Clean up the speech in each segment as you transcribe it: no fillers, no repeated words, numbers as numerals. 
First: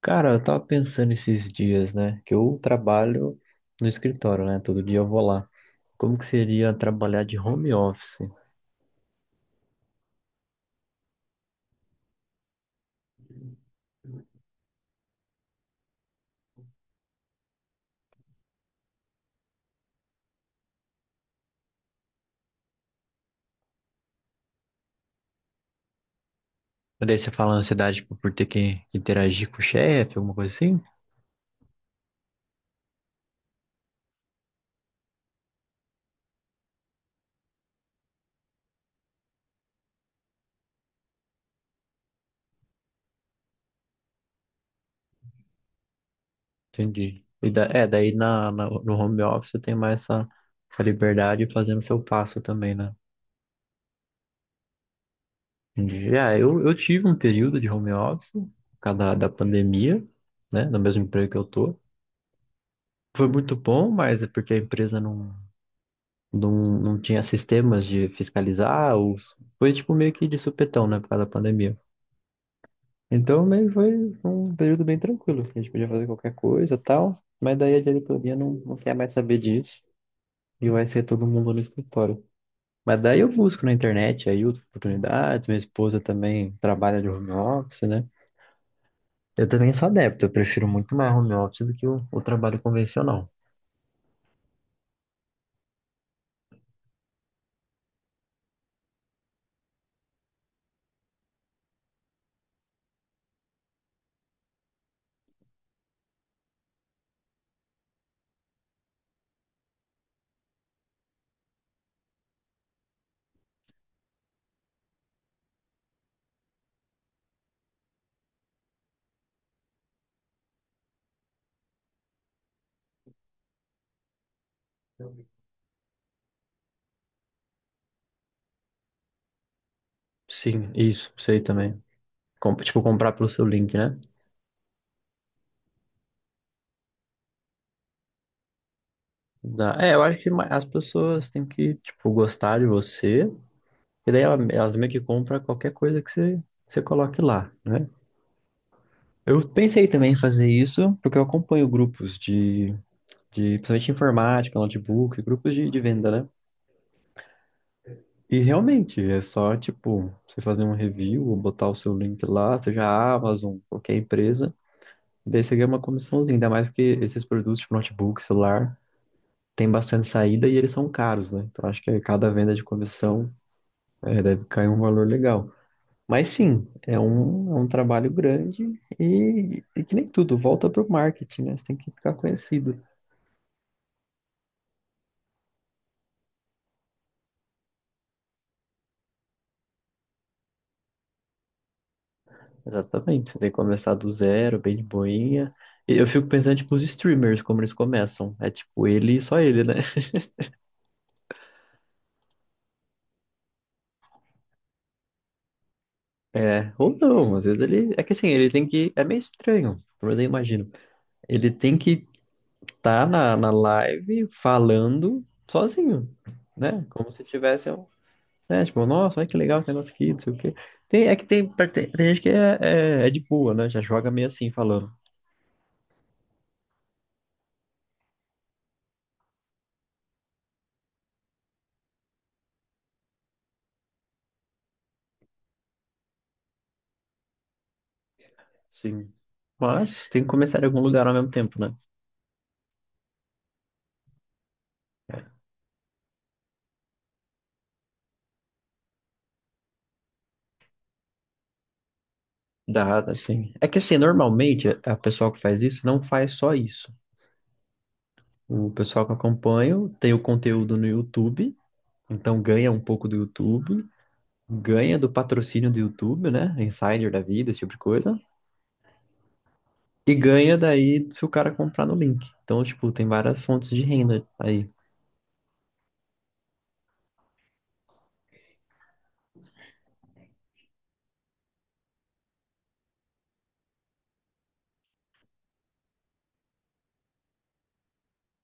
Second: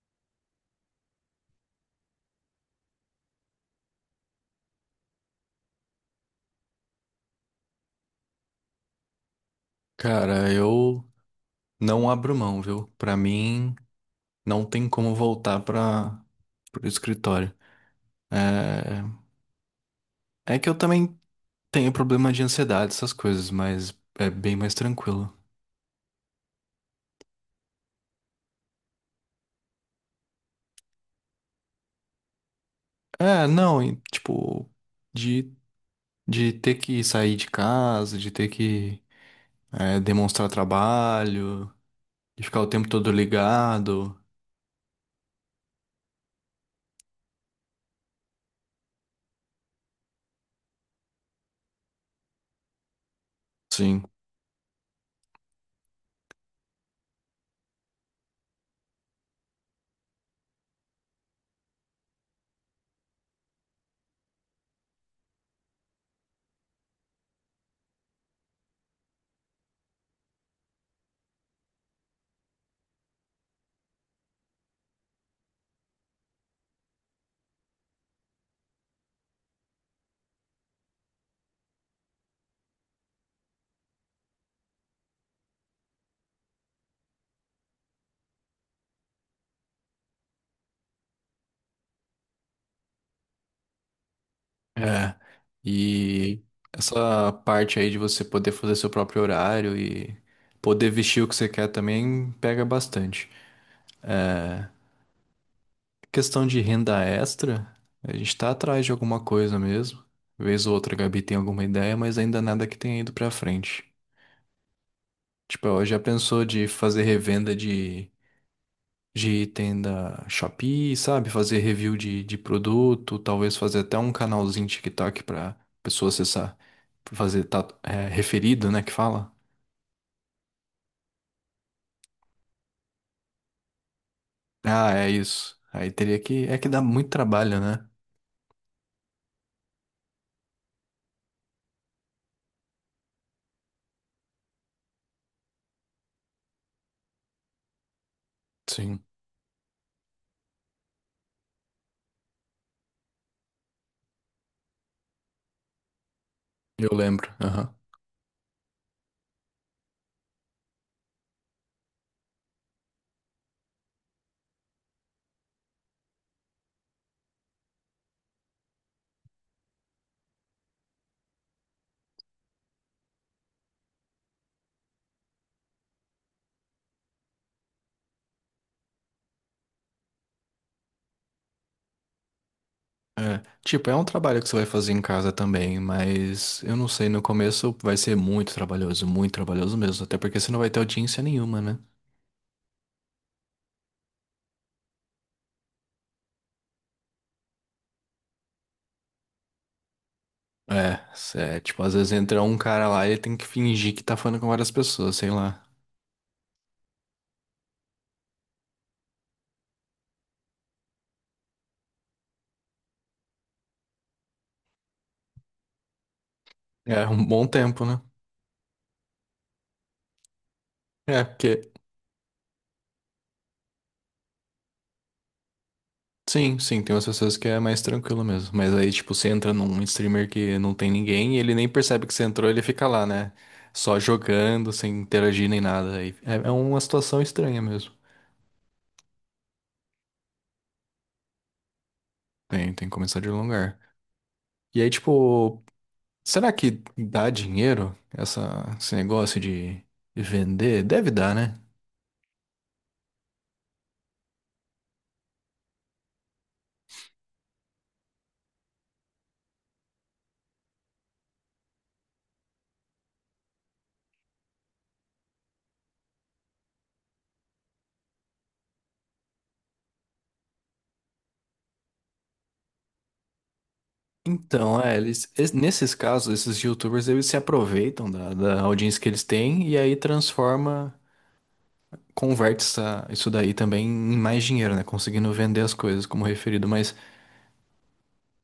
Cara, eu tava pensando esses dias, né? Que eu trabalho no escritório, né? Todo dia eu vou lá. Como que seria trabalhar de home office? Cara, eu não abro mão, viu? Pra mim, não tem como voltar para o escritório. É... é que eu também tenho problema de ansiedade, essas coisas, mas é bem mais tranquilo. Mas daí você fala ansiedade, tipo, por ter que interagir com o chefe, alguma coisa assim? É, não, e, tipo, de, de ter que sair de casa, de ter que demonstrar trabalho, de ficar o tempo todo ligado. Entendi. No home office você tem mais essa liberdade fazendo seu passo também, né? Sim. Já, eu tive um período de home office por causa da pandemia, né? No mesmo emprego que eu tô. Foi muito bom, mas é porque a empresa não, não tinha sistemas de fiscalizar, ou foi tipo meio que de supetão, né? Por causa da pandemia. Então, meio foi um período bem tranquilo, que a gente podia fazer qualquer coisa e tal, mas daí a diretoria não quer mais saber disso e vai ser todo mundo no escritório. Mas daí eu busco na internet aí outras oportunidades, minha esposa também trabalha de home office, né? Eu também sou adepto, eu prefiro muito mais home office do que o trabalho convencional. É, e essa parte aí de você poder fazer seu próprio horário e poder vestir o que você quer também pega bastante. Questão de renda extra, a gente tá atrás de alguma coisa mesmo. Vez ou outra a Gabi tem alguma ideia, mas ainda nada que tenha ido pra frente. Tipo, ela já pensou de fazer revenda de item da Shopee, sabe? Fazer review de produto, talvez fazer até um canalzinho TikTok pra pessoa acessar, fazer tá, é, referido, né, que fala. Sim, isso, sei também. Tipo, comprar pelo seu link, né? Ah, é isso. Aí teria que. É que dá muito trabalho, né? Dá. É, eu acho que as pessoas têm que, tipo, gostar de você, e daí elas meio que compram qualquer coisa que você coloque lá, né? Sim, Eu pensei também em fazer isso, porque eu acompanho grupos de principalmente informática, notebook, grupos de venda, né? eu lembro. Aham. E realmente, é só, tipo, você fazer um review, ou botar o seu link lá, seja a Amazon, qualquer empresa. Daí você ganha uma comissãozinha, ainda mais porque esses produtos de notebook, celular, tem bastante saída e eles são caros, né? Então acho que cada venda de comissão é, deve cair um valor legal. Mas sim, é é um trabalho grande e que nem tudo, volta pro marketing, né? Você tem que ficar conhecido. É. Tipo, é um trabalho que você vai fazer em casa também, mas eu não sei, no começo vai ser muito trabalhoso mesmo, até porque você não vai ter audiência nenhuma, né? Exatamente, você tem que começar do zero, bem de boinha. E eu fico pensando, tipo, os streamers, como eles começam. É tipo, ele e só ele, né? É, tipo, às vezes entra um cara lá e ele tem que fingir que tá falando com várias pessoas, sei lá. É, ou não, às vezes ele. É que assim, ele tem que. É meio estranho, mas eu imagino. Ele tem que tá na live falando sozinho, né? É Como se um bom tivesse tempo, um. né? Né? Tipo, nossa, olha que legal esse negócio aqui, não sei o quê. Tem, é É, que porque tem gente que é de boa, né? Já joga meio assim, falando. Sim, sim, tem umas pessoas que é mais tranquilo mesmo. Mas aí, tipo, você entra num streamer que não tem ninguém e ele nem percebe que você entrou, ele fica lá, né? Só jogando, sem interagir nem nada. Aí é uma situação estranha mesmo. Sim. Mas tem que começar em algum lugar ao mesmo tempo, né? Tem que começar de algum lugar. E aí, tipo, será que dá dinheiro essa, esse negócio de vender? Deve dar, né? Dá, assim. É que assim, normalmente a pessoa que faz isso não faz só isso. O pessoal que eu acompanho tem o conteúdo no YouTube, então ganha um pouco do YouTube, ganha do patrocínio do YouTube, né? Insider da vida, esse tipo de coisa. E ganha daí se o cara comprar no link. Então, tipo, tem várias fontes de renda aí. Então, é, nesses casos, esses YouTubers, eles se aproveitam da audiência que eles têm e aí transforma. Converte isso daí também em mais dinheiro, né? Conseguindo vender as coisas como referido, mas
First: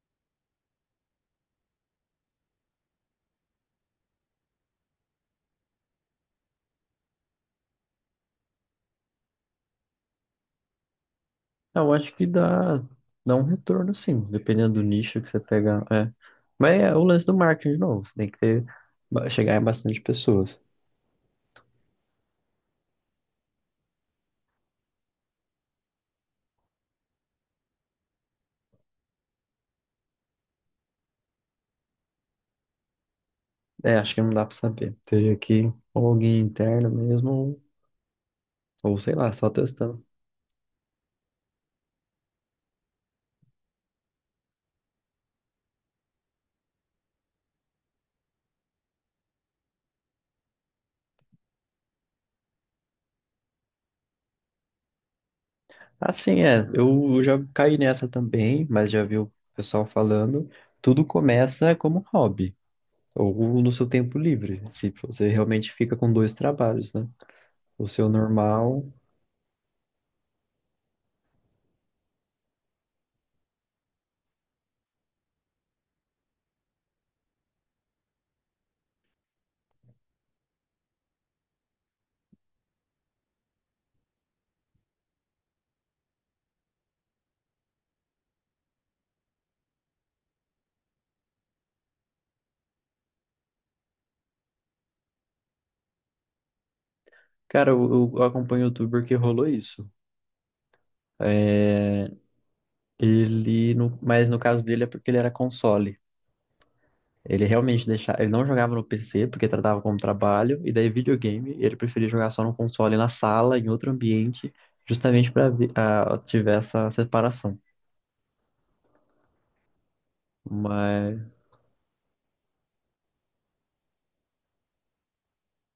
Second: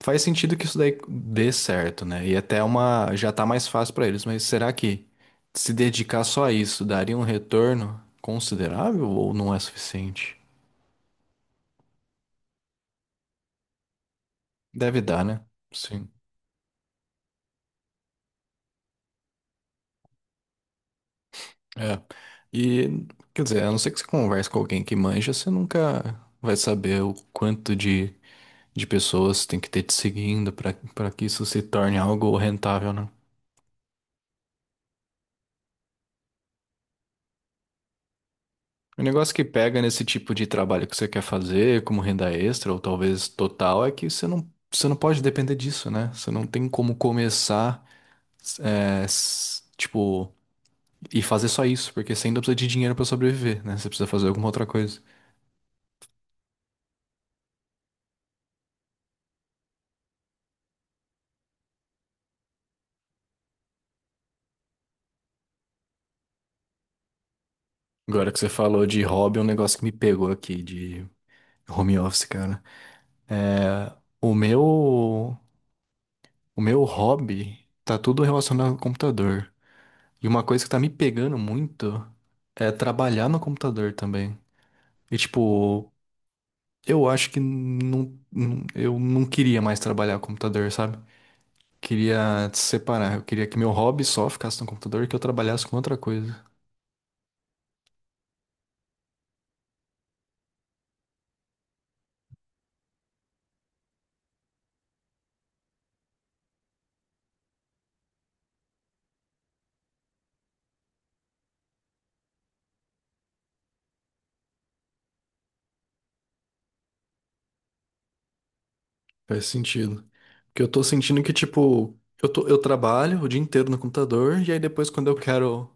faz sentido que isso daí dê certo, né? E até uma já tá mais fácil pra eles, mas será que se dedicar só a isso daria um retorno considerável ou não é suficiente? Eu acho que dá um retorno, sim, dependendo do Deve nicho dar, que você né? pegar. Sim. É. Mas é o lance do marketing de novo. Você tem que ter, chegar em bastante pessoas. É. E quer dizer, a não ser que você converse com alguém que manja, você nunca vai saber o quanto de pessoas tem que ter te seguindo pra para que isso se torne algo rentável, né? É, acho que não dá pra saber. Teria que ou alguém interno mesmo, ou O sei lá, negócio que só pega testando. nesse tipo de trabalho que você quer fazer, como renda extra ou talvez total, é que você não pode depender disso, né? Você não tem como começar, tipo, e fazer só isso, porque você ainda precisa de dinheiro pra sobreviver, né? Você precisa fazer alguma outra coisa. Assim, é, eu já caí nessa também, mas já vi o pessoal falando. Tudo começa como hobby. Ou no seu tempo livre, se você realmente fica com dois trabalhos, né? O seu Agora que você normal. falou de hobby, é um negócio que me pegou aqui, de home office, cara. É, O meu, o meu hobby tá tudo relacionado ao computador. E uma coisa que tá me pegando muito é trabalhar no computador também. E tipo, eu acho que não, eu não queria mais trabalhar com computador, sabe? Queria separar. Eu queria que meu hobby só ficasse no computador e que eu trabalhasse com outra coisa. Cara, eu acompanho o youtuber que rolou isso. É, ele, no, mas no caso dele é porque ele era console. Ele realmente deixava, ele não jogava no PC porque tratava como trabalho, e daí videogame, ele preferia jogar só no console, na sala, em outro ambiente, justamente para tiver essa separação. Faz sentido. Porque eu tô sentindo Mas que, tipo, eu trabalho o dia inteiro no computador e aí depois quando eu quero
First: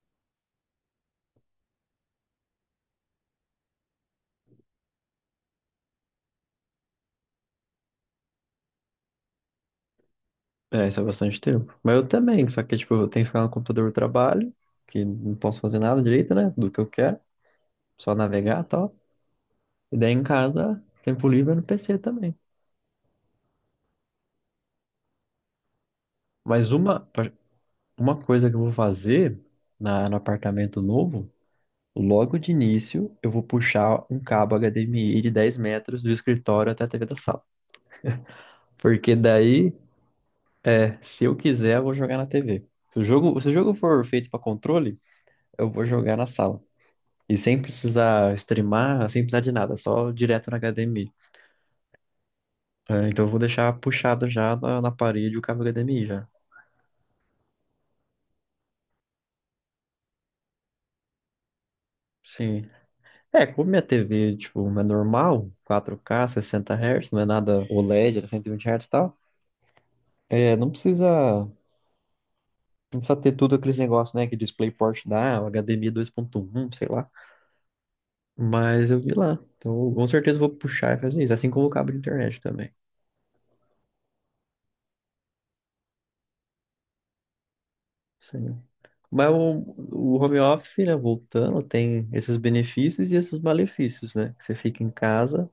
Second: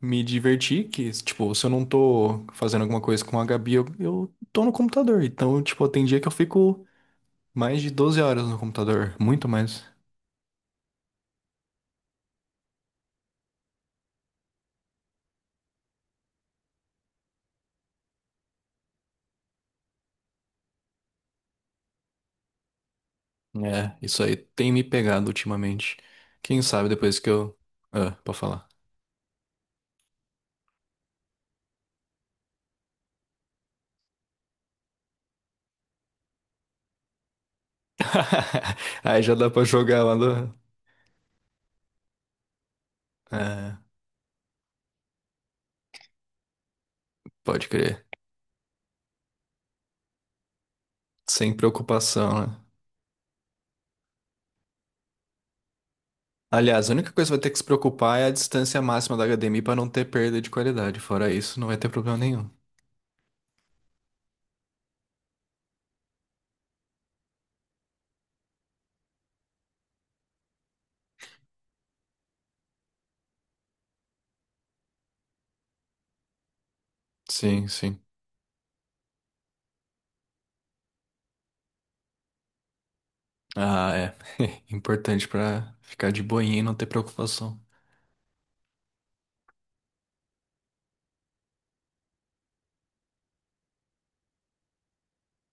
me divertir, que, tipo, se eu não tô fazendo alguma coisa com a Gabi, eu tô no computador. Então, tipo, tem dia que eu fico mais de 12 horas no computador, muito mais. é, isso é bastante tempo. Mas eu também, só que, tipo, eu tenho que ficar no computador do trabalho, que não posso fazer nada direito, né? Do que eu quero, só navegar e tal. E daí em casa, tempo livre é no PC também. É, isso aí tem me pegado ultimamente. Quem Mas sabe depois que eu. Ah, uma pode coisa que eu falar. vou fazer no apartamento novo, logo de início, eu vou puxar um cabo HDMI de 10 metros do escritório até a TV da sala. Porque Aí já dá pra daí, jogar lá do. é, se eu quiser, eu vou jogar na TV. Se o jogo, se o jogo É, for feito para controle, eu vou jogar na sala. E sem pode crer. precisar streamar, sem precisar de nada, só direto na HDMI. Sem preocupação, né? É, então eu vou deixar puxado já na parede o cabo HDMI já. Aliás, a única coisa que vai ter que se preocupar é a distância máxima da HDMI pra não ter perda de qualidade. Fora isso, não vai ter problema nenhum. Sim. É, como minha TV, tipo, é normal, 4K, 60 Hz, não é nada OLED, era 120 Hz e tal. É, não precisa ter tudo aqueles negócios, né, que DisplayPort dá, o HDMI 2.1, sei lá. Sim, sim. Mas eu vi lá. Então, com certeza eu vou puxar e fazer isso, assim como o cabo de internet também. Ah, é. Importante pra ficar de boinha e não ter preocupação. Sim. Mas o home office, né, voltando, tem esses benefícios e esses malefícios, né? Que você fica em casa,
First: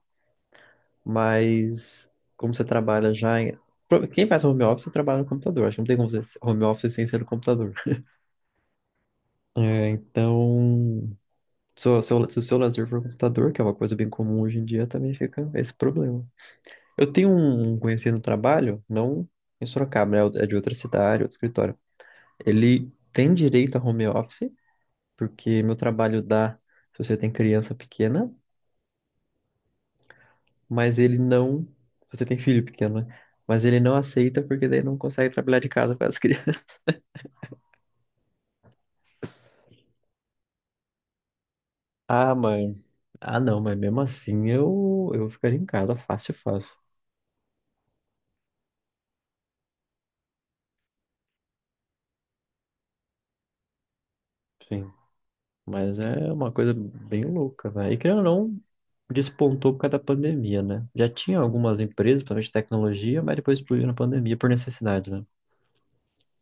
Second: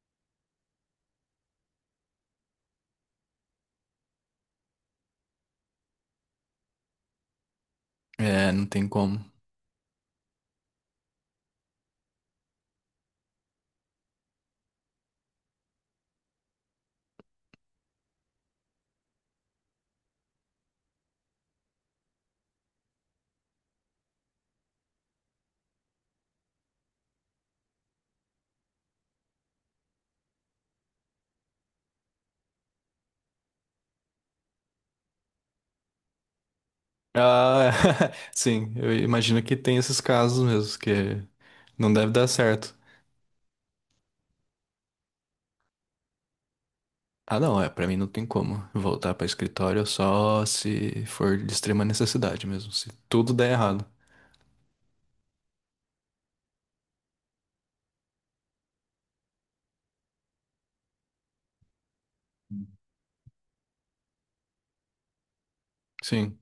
mas como você trabalha já em... Quem faz home office trabalha no computador. Acho que não tem como fazer home office sem ser no computador. É, não tem como. É, então, se o seu, se o seu lazer for o computador, que é uma coisa bem comum hoje em dia, também fica esse problema. Eu tenho um conhecido no trabalho, não em Sorocaba, né? É de outra cidade, outro escritório. Ele tem direito a home office, porque meu trabalho dá se você tem criança pequena, mas ele não, se você tem filho pequeno, né? Mas ele não aceita porque daí não consegue trabalhar de casa com as crianças. Ah, sim, eu imagino que tem esses casos mesmo, que não deve dar Ah, mãe. certo. Ah, não, mas mesmo assim eu ficaria em casa fácil, fácil. Ah, não, é, pra mim não tem como voltar pra escritório só se for de extrema necessidade mesmo, se tudo der errado. Sim, mas é uma coisa bem louca, né? E querendo ou não, despontou por causa da pandemia, né? Já tinha algumas empresas, principalmente de tecnologia, mas depois explodiu na pandemia por necessidade, né? Sim,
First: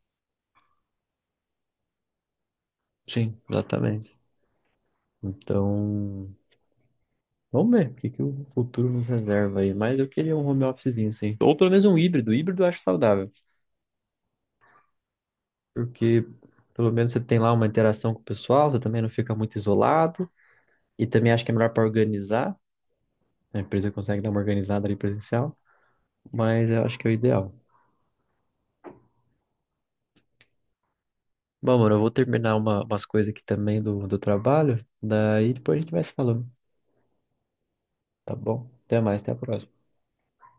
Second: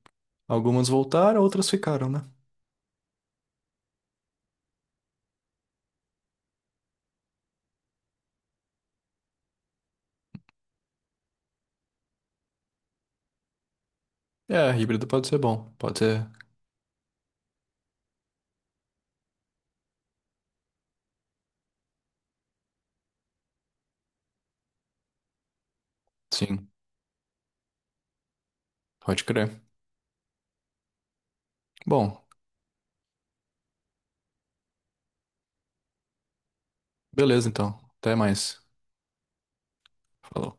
algumas voltaram, outras ficaram, né? Sim, exatamente. Então, vamos ver que o futuro nos reserva aí. Mas eu queria um home officezinho, sim. Ou pelo menos um híbrido. Híbrido eu acho saudável. É, híbrido pode ser bom, pode Porque ser, pelo menos você tem lá uma interação com o pessoal, você também não fica muito isolado. E também acho que é melhor para organizar. A empresa consegue dar uma organizada ali presencial. Mas sim, eu acho que é o ideal. pode crer. Bom, mano, eu vou Bom, terminar umas coisas aqui também do, do trabalho. Daí depois a gente vai se falando. beleza então, até Tá mais. bom? Até mais, até a próxima. Falou.